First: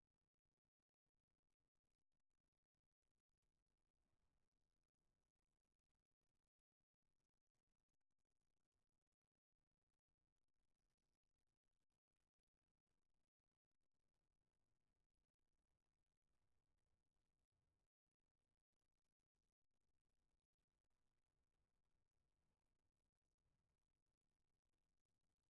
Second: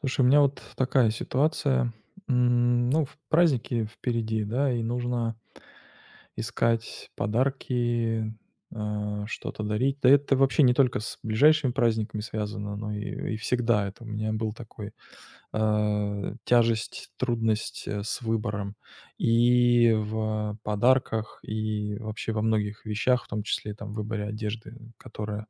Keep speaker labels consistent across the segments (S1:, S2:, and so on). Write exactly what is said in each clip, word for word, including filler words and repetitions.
S1: Слушай, у меня вот такая ситуация. М, Ну, в праздники впереди, да, и нужно искать подарки, а, что-то дарить. Да это вообще не только с ближайшими праздниками связано, но и, и всегда это у меня был такой, а, тяжесть, трудность, э, с выбором и в подарках, и вообще во многих вещах, в том числе и там в выборе одежды, которая,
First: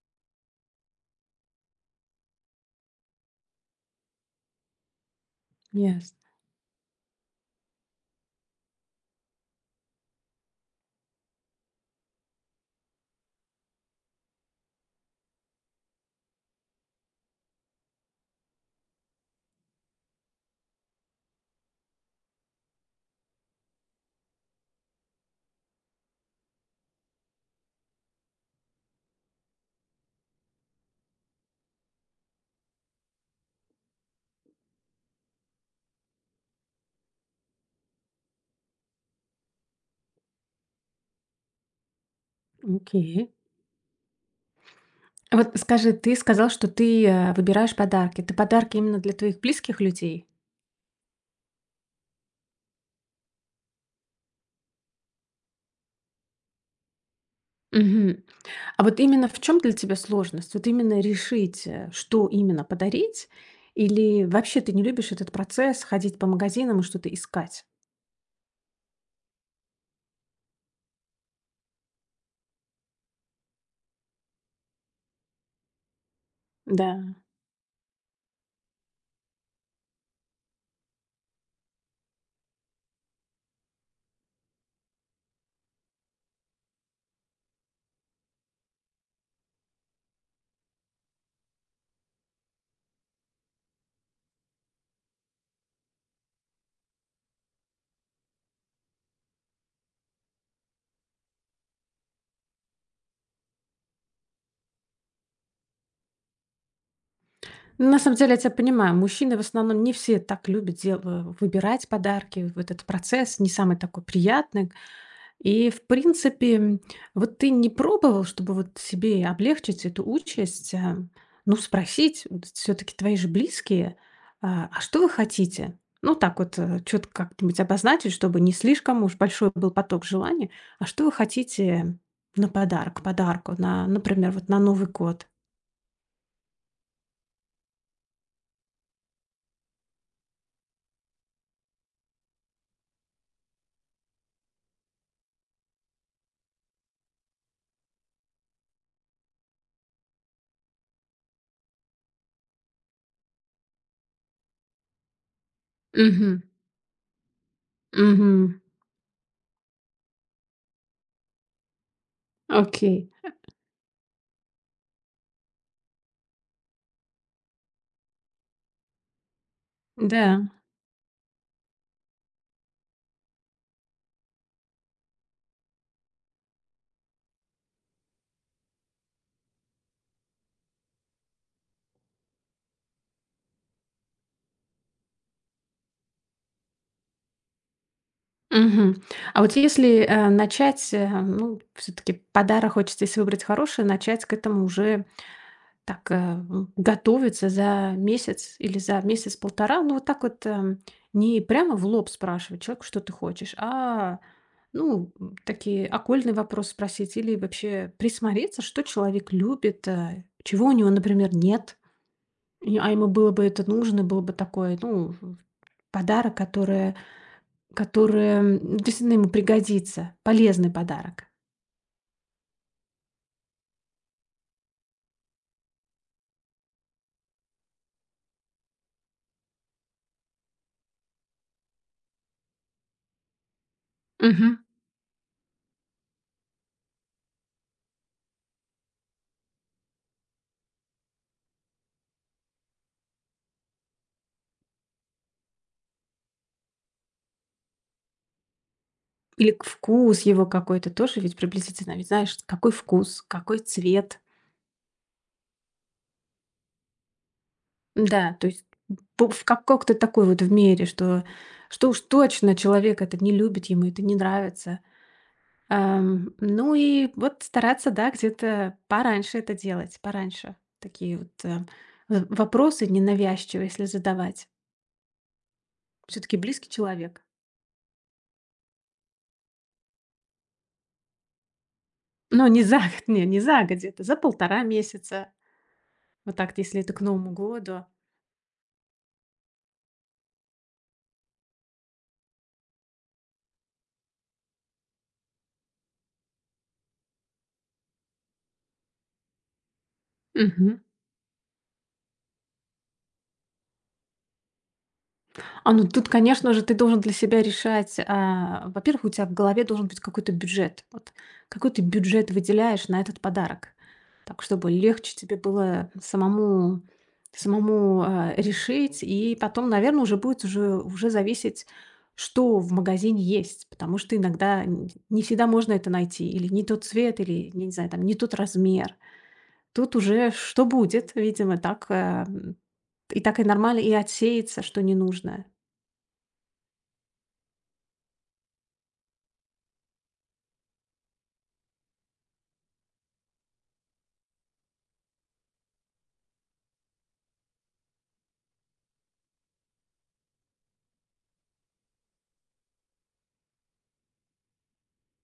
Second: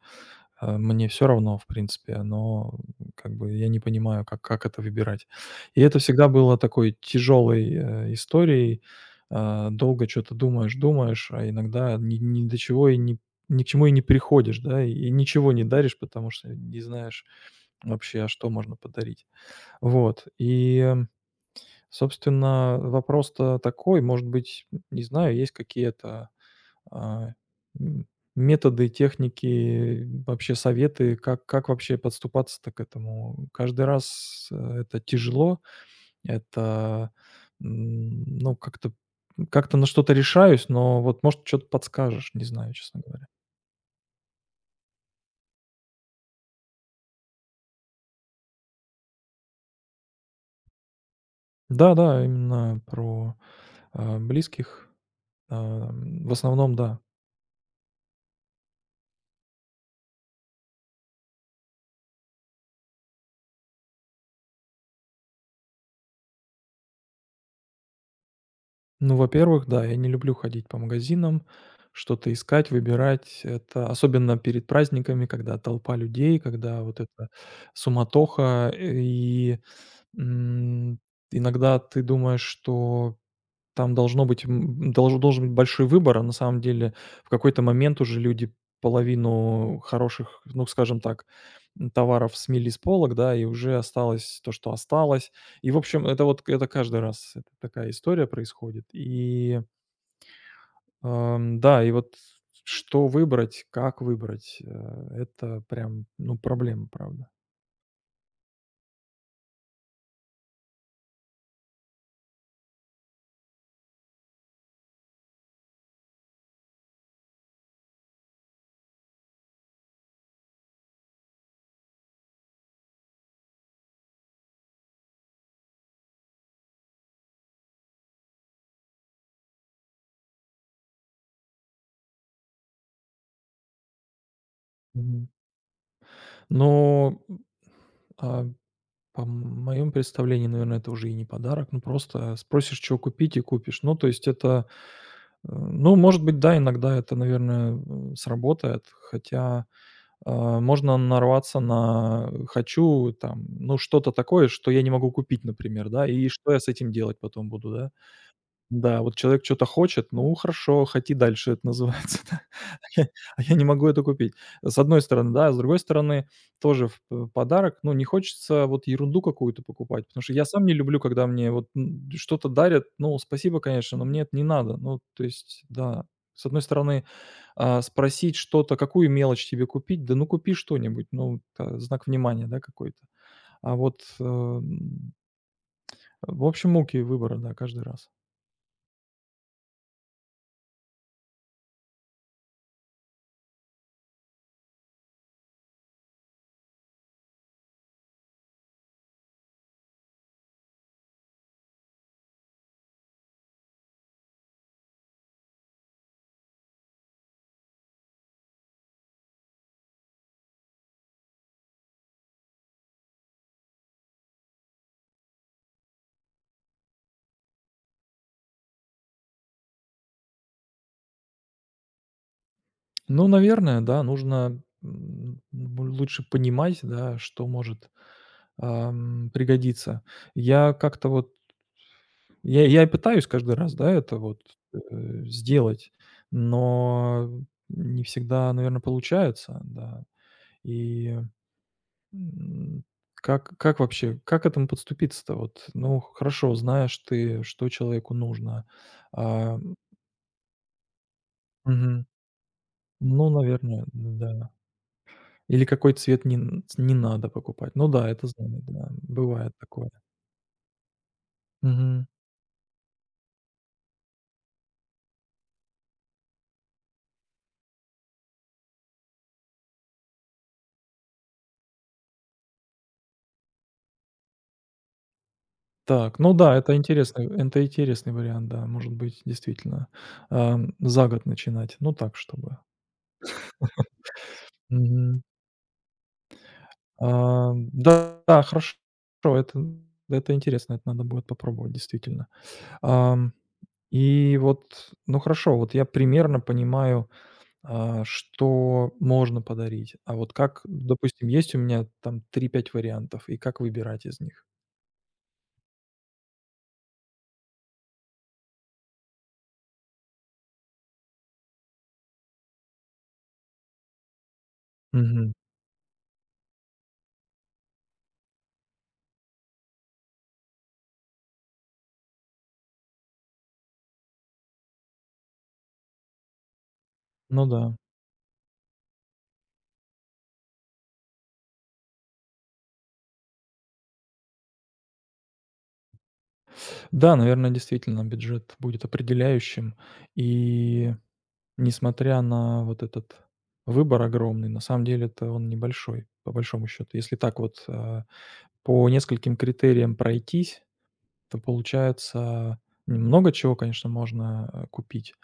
S1: Э, мне все равно, в принципе, но, м, как бы я не понимаю, как как это выбирать. И это
S2: Ясно.
S1: всегда было такой тяжелой, э, историей. Э, долго что то думаешь, думаешь, а иногда ни ни до чего и ни ни к чему и не приходишь, да, и ничего не даришь, потому что не знаешь вообще, а что можно подарить. Вот, и, э, собственно, вопрос-то такой, может быть, не знаю, есть какие-то а, м, методы, техники, вообще советы, как как вообще подступаться-то к этому? Каждый раз, э, это тяжело, это, м, ну, как-то, как-то на что-то решаюсь, но вот, может, что то подскажешь, не знаю, честно говоря.
S2: Окей. А вот скажи, ты сказал, что ты, э, выбираешь подарки. Ты подарки именно для твоих близких людей?
S1: Да-да, именно про, а, близких. Ам, в основном, да.
S2: Мгм. А вот именно в чем для тебя сложность? Вот именно решить, э, что именно подарить? Или вообще ты не любишь этот процесс, ходить по магазинам и что-то искать?
S1: Ну, во-первых, да, я не люблю ходить по магазинам, что-то искать, выбирать. Это особенно перед праздниками, когда толпа людей, когда
S2: Да.
S1: вот эта суматоха. И м, иногда ты думаешь, что там должно быть, м, долж должен быть большой выбор, а на самом деле в какой-то момент уже люди половину хороших, ну, скажем так, м, товаров смели с полок, да, и уже осталось то, что осталось. И, в общем, это вот это каждый раз это такая история происходит. И, ам, да, и вот что выбрать, как выбрать, э, это прям, ну, проблема, правда.
S2: Ну, на самом деле я тебя понимаю. Мужчины в основном не все так любят дел э, выбирать подарки. Вот этот процесс не самый такой приятный. И, в принципе, вот ты не пробовал, чтобы вот себе облегчить эту участь, а, ну, спросить, все таки твои же близкие: а: "А что вы хотите?" Ну, так вот, что-то как-нибудь обозначить, чтобы не слишком уж большой был поток желаний. "А что вы хотите на подарок, подарку, на, например, вот на Новый
S1: Мгм.
S2: год?"
S1: Но, а По моем представлении, наверное, это уже и не подарок. Ну, просто спросишь, чё купить, и купишь. Ну, то есть это, э, ну, может быть, да, иногда это, наверное, м, сработает, хотя, а, можно нарваться на э, "хочу", там, ну, что-то такое, что я не могу купить, например, да, и
S2: Мгм.
S1: что я с этим делать потом буду, да?
S2: Мгм.
S1: Да, вот человек что то хочет, ну хорошо, хоти дальше, это называется, да. А я
S2: Окей.
S1: а я не могу это купить. С одной стороны, да, а с другой стороны, тоже в п подарок, ну, не хочется вот ерунду какую-то покупать, потому что
S2: Да.
S1: я сам не люблю, когда мне вот, м, что-то дарят. Ну, спасибо, конечно, но мне это не надо. Ну, то есть, да, с одной стороны, а, спросить что-то, какую мелочь тебе купить? Да ну купи что-нибудь, ну, та знак внимания, да, какой-то. А вот, эм, в общем, муки выбора, да, каждый раз.
S2: Мгм. А вот если, э, начать, э, ну, все таки подарок хочется, если выбрать хороший, начать к этому уже. Так, э, Готовиться за месяц или за месяц-полтора. Ну, вот так вот, эм, не прямо в лоб спрашивать человека, что ты хочешь, а, ну, м, такие окольные вопросы спросить или вообще присмотреться, что человек любит, э, чего у него, например, нет. И- А ему было бы это нужно, было бы такое, ну, подарок, который, который м, действительно ему пригодится, полезный подарок.
S1: Ну, наверное, да, нужно, м, бу лучше понимать, да, что может, ам, пригодиться. Я как-то вот я я и пытаюсь каждый раз, да, это вот,
S2: Мгм.
S1: э, сделать, но не всегда, наверное, получается, да. И, м, как как вообще, как к этому подступиться-то? Вот, ну, хорошо, знаешь ты, что человеку нужно.
S2: Или
S1: А,
S2: вкус его какой-то тоже ведь приблизительно,
S1: мгм.
S2: ведь знаешь, какой вкус,
S1: Ну,
S2: какой
S1: наверное,
S2: цвет.
S1: да. Или какой цвет не н не надо покупать. Ну да, это
S2: Да, то
S1: знаю,
S2: есть
S1: да,
S2: по в
S1: бывает такое.
S2: каком-то такой вот в мере, что что уж
S1: Мгм.
S2: точно человек это не любит, ему это не нравится. Ам, ну и вот стараться, да, где-то пораньше это делать, пораньше. Такие вот, э, в вопросы ненавязчивые, если задавать.
S1: Так,
S2: Все
S1: ну
S2: таки
S1: да,
S2: близкий
S1: это
S2: человек.
S1: интересный, это интересный вариант, да, может быть, действительно, ам, за год начинать. Ну так,
S2: Но
S1: чтобы.
S2: не за год, не, не за год, где-то за полтора
S1: Мгм.
S2: месяца. Вот так, если это к Новому
S1: А,
S2: году.
S1: да, да, хорошо, это это интересно, это надо будет попробовать действительно. Ам, и вот, ну хорошо, вот я примерно понимаю, а, что можно подарить. А вот как, допустим, есть у меня там три пять вариантов, и как выбирать из них?
S2: А, ну тут, конечно же, ты должен для себя решать. а, во-первых, у тебя в голове должен быть какой-то бюджет. Вот какой ты бюджет выделяешь на этот подарок, так чтобы легче
S1: Мгм.
S2: тебе было самому самому а, решить, и потом, наверное, уже будет уже уже зависеть, что в магазине есть, потому что иногда н- не всегда можно это найти, или не тот цвет,
S1: Ну
S2: или я не
S1: да.
S2: знаю, там не тот размер. Тут уже что будет, видимо, так а, м, и так и нормально и отсеется, что ненужное.
S1: Да, наверное, действительно, бюджет будет определяющим. И несмотря на вот этот выбор огромный, на самом деле-то он небольшой, по большому счету. Если так вот, э, по нескольким критериям пройтись, то получается немного чего, конечно, можно, э, купить,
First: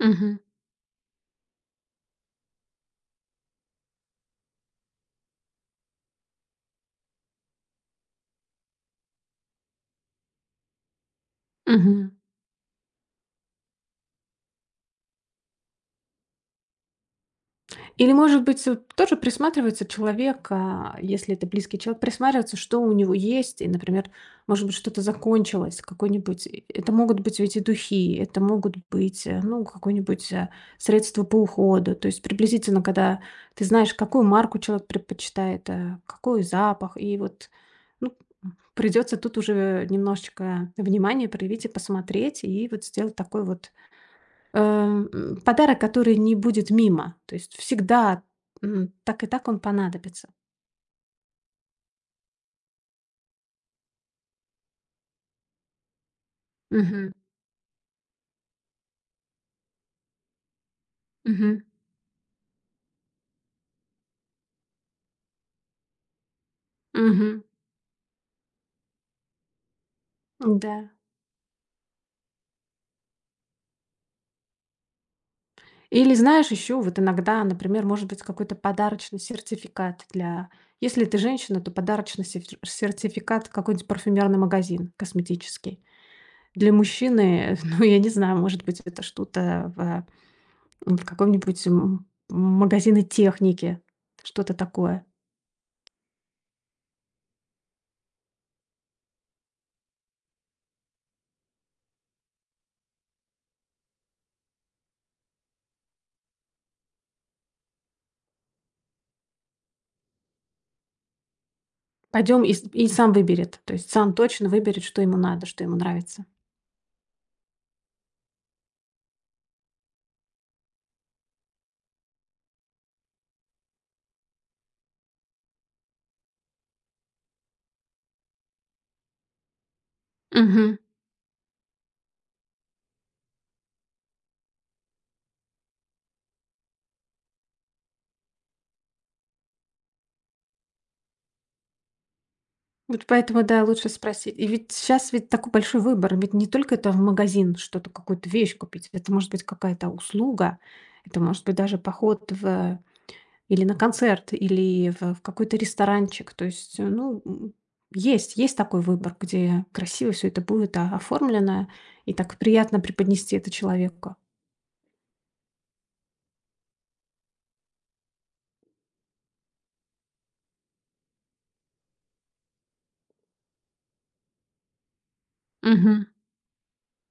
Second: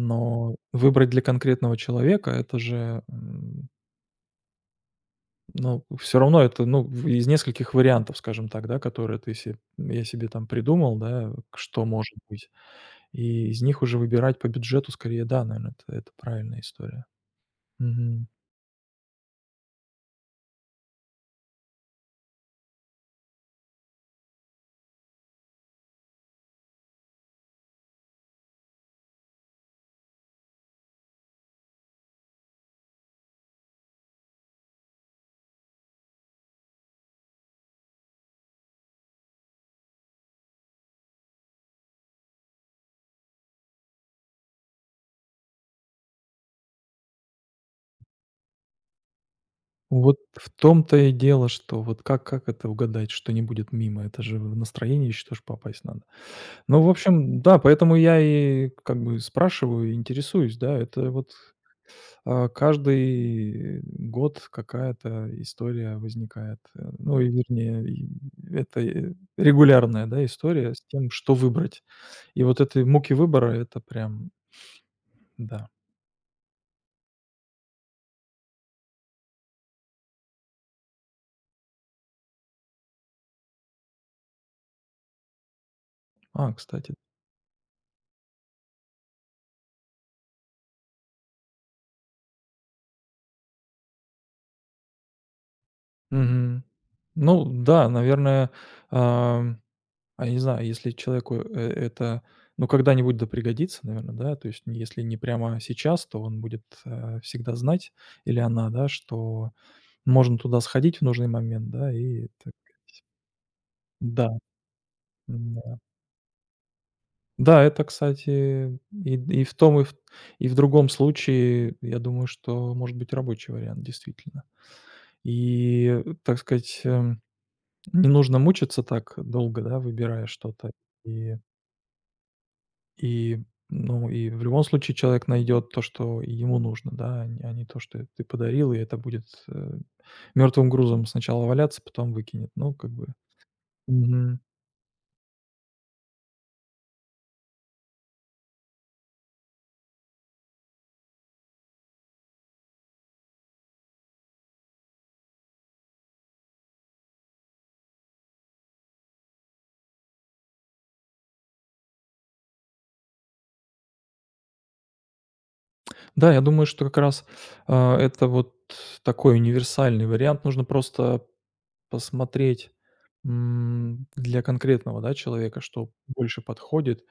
S2: Мгм.
S1: выбрать для конкретного человека — это же. Ну, все равно это, ну, в из нескольких вариантов, скажем так, да, которые ты се я себе там придумал, да, что
S2: Мгм.
S1: может быть. И из них уже выбирать по бюджету скорее, да, наверное, это это правильная история.
S2: Или,
S1: Мгм.
S2: может быть, э, тоже присматривается человек, а, если это близкий человек, присматривается, что у него есть. И, например, может быть, что-то закончилось, какой-нибудь. э, Это могут быть ведь и духи, это могут быть, э, ну, какое-нибудь э, средство по уходу. То есть приблизительно, когда ты знаешь, какую марку человек предпочитает, э, какой запах, и вот, ну, придется тут уже немножечко внимания проявить и посмотреть, и вот сделать такой вот. Эм, Подарок, который не будет мимо. То есть всегда, м, так и так он
S1: Вот
S2: понадобится.
S1: в том-то и дело, что вот как как это угадать, что не будет мимо? Это же в настроение еще тоже попасть надо. Ну, в
S2: Мгм.
S1: общем, да, поэтому я и как бы спрашиваю, и интересуюсь, да. Это вот.
S2: Мгм.
S1: А, каждый год какая-то история возникает. Э, ну, и
S2: Мгм.
S1: вернее, и это, э, регулярная, да,
S2: Да.
S1: история с тем, что выбрать. И вот этой муки выбора — это прям, да.
S2: Или знаешь, еще вот иногда, например, может быть какой-то подарочный сертификат для... Если ты женщина, то подарочный сер- сертификат в какой-нибудь парфюмерный магазин косметический.
S1: А,
S2: Для
S1: кстати.
S2: мужчины, ну, я не знаю, может быть, это что-то в, в каком-нибудь м, магазине техники, что-то такое.
S1: Мгм. Ну да, наверное, ам, а я не знаю, если человеку, э, это, ну, когда-нибудь да пригодится, наверное, да. То есть, если не прямо сейчас, то он будет, э, всегда знать или она, да, что можно туда сходить в нужный момент, да, и
S2: Пойдем
S1: так
S2: и с и
S1: сказать.
S2: сам выберет. То есть сам
S1: Да,
S2: точно выберет, что ему надо, что ему
S1: да,
S2: нравится.
S1: да, это, кстати, и и в том, и в и в другом случае, я думаю, что может быть рабочий вариант, действительно. И, э, так сказать, эм, не нужно мучиться так долго, да, выбирая что-то.
S2: Мгм.
S1: И и, ну, и в любом случае человек найдет то, что ему нужно, да, а не а не то, что ты подарил, и это будет, э, мертвым грузом сначала валяться, потом выкинет. Ну, как
S2: Вот
S1: бы.
S2: поэтому, да, лучше спросить.
S1: Мгм.
S2: И ведь сейчас ведь такой большой выбор. Ведь не только это в магазин что-то, какую-то вещь купить. Это может быть какая-то услуга. Это может быть даже поход в или на концерт, или в в какой-то ресторанчик. То есть, э, ну, м, есть есть такой выбор, где красиво все это будет, а, оформлено, и так приятно преподнести это человеку.
S1: Да, я думаю, что как раз, а, это вот такой универсальный вариант. Нужно просто посмотреть, м, для конкретного, да, человека, что
S2: Мгм.
S1: больше подходит.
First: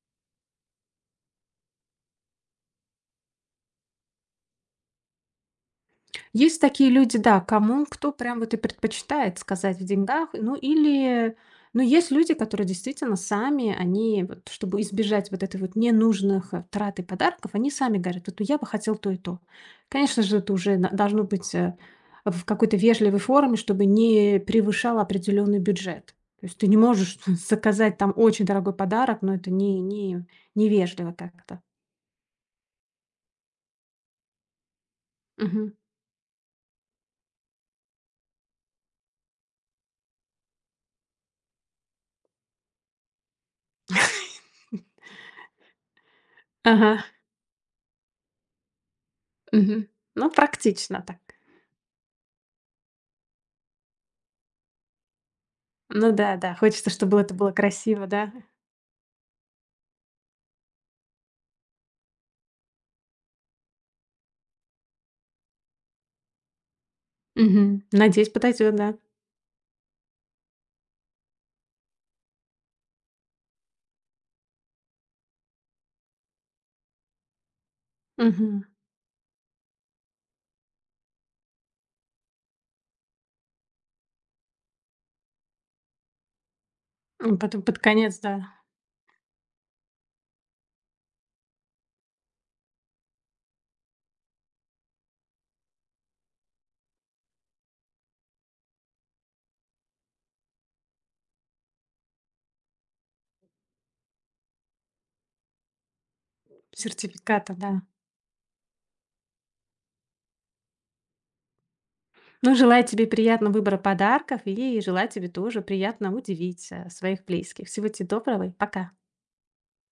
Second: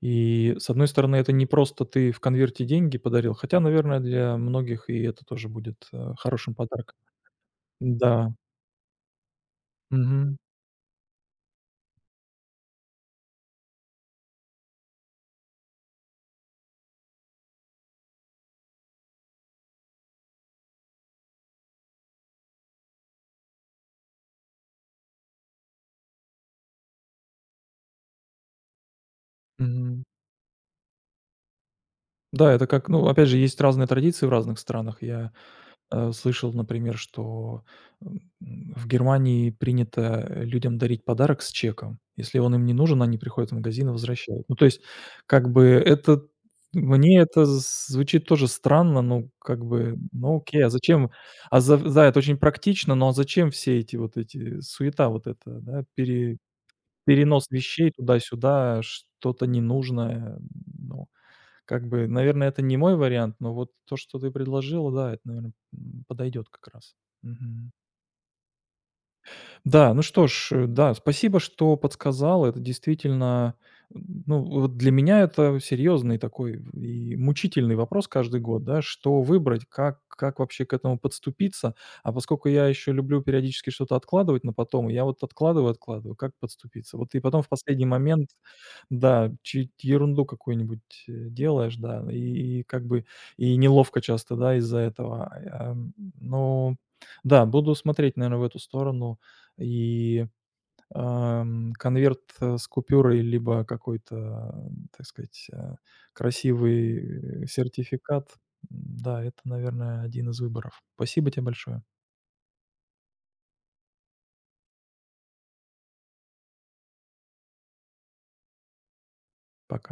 S1: И, с одной стороны, это не просто ты в конверте деньги подарил, хотя, наверное, для многих и это тоже будет, э, хорошим
S2: Есть такие
S1: подарком.
S2: люди, да, кому кто
S1: Да.
S2: прям вот и предпочитает сказать в деньгах.
S1: Мгм.
S2: Ну или, ну есть люди, которые действительно сами, они вот, чтобы избежать вот этой вот ненужных э, трат и подарков, они сами говорят, вот ну, я бы хотел то и то. Конечно же, это уже на- должно быть э, в какой-то вежливой форме, чтобы не превышал определенный бюджет. То есть ты не можешь заказать там очень дорогой подарок, но это не,
S1: Мгм.
S2: не, невежливо как-то.
S1: Да, это как, ну, опять же, есть разные традиции в разных странах. Я
S2: Мгм.
S1: Э, слышал, например, что, м, в Германии принято, э, людям дарить подарок с чеком. Если он им не нужен, они приходят в магазин и возвращают. Ну, то есть, как бы это
S2: Ага.
S1: мне это з звучит тоже странно, ну, как
S2: Мгм.
S1: бы,
S2: Ну,
S1: ну, окей, а
S2: практично
S1: зачем?
S2: так.
S1: А за да, это очень практично, но а зачем все эти вот эти суета вот это да,
S2: Ну да,
S1: пере
S2: да, хочется, чтобы это было
S1: перенос вещей
S2: красиво, да?
S1: туда-сюда, что-то ненужное, ну как бы, наверное, это не мой вариант, но вот то, что ты предложила, да, это, наверное, подойдет как раз. Мгм.
S2: Мгм. Надеюсь, подойдет, да.
S1: Да, ну что ж, э, да, спасибо, что подсказал. Это действительно, ну, вот для меня это серьезный такой и мучительный вопрос каждый
S2: Мгм.
S1: год, да, что выбрать, как, как вообще к этому подступиться. А поскольку я еще люблю периодически что-то откладывать на потом, я вот откладываю, откладываю, как подступиться. Вот и
S2: М,
S1: потом в
S2: потом под
S1: последний
S2: конец,
S1: момент,
S2: да,
S1: да, чи- ерунду какую-нибудь э, делаешь, да, и, и как бы и неловко часто, да, из-за этого. А, м, Но да, буду смотреть, наверное, в эту сторону. И, ам, конверт, э, с купюрой либо какой-то, так сказать, э, красивый э,
S2: сертификата, да.
S1: сертификат. Да, это, наверное, один из выборов. Спасибо тебе большое.
S2: Ну, желаю тебе приятного выбора подарков и желаю тебе тоже приятно удивить, э, своих близких. Всего тебе доброго и пока.
S1: Пока.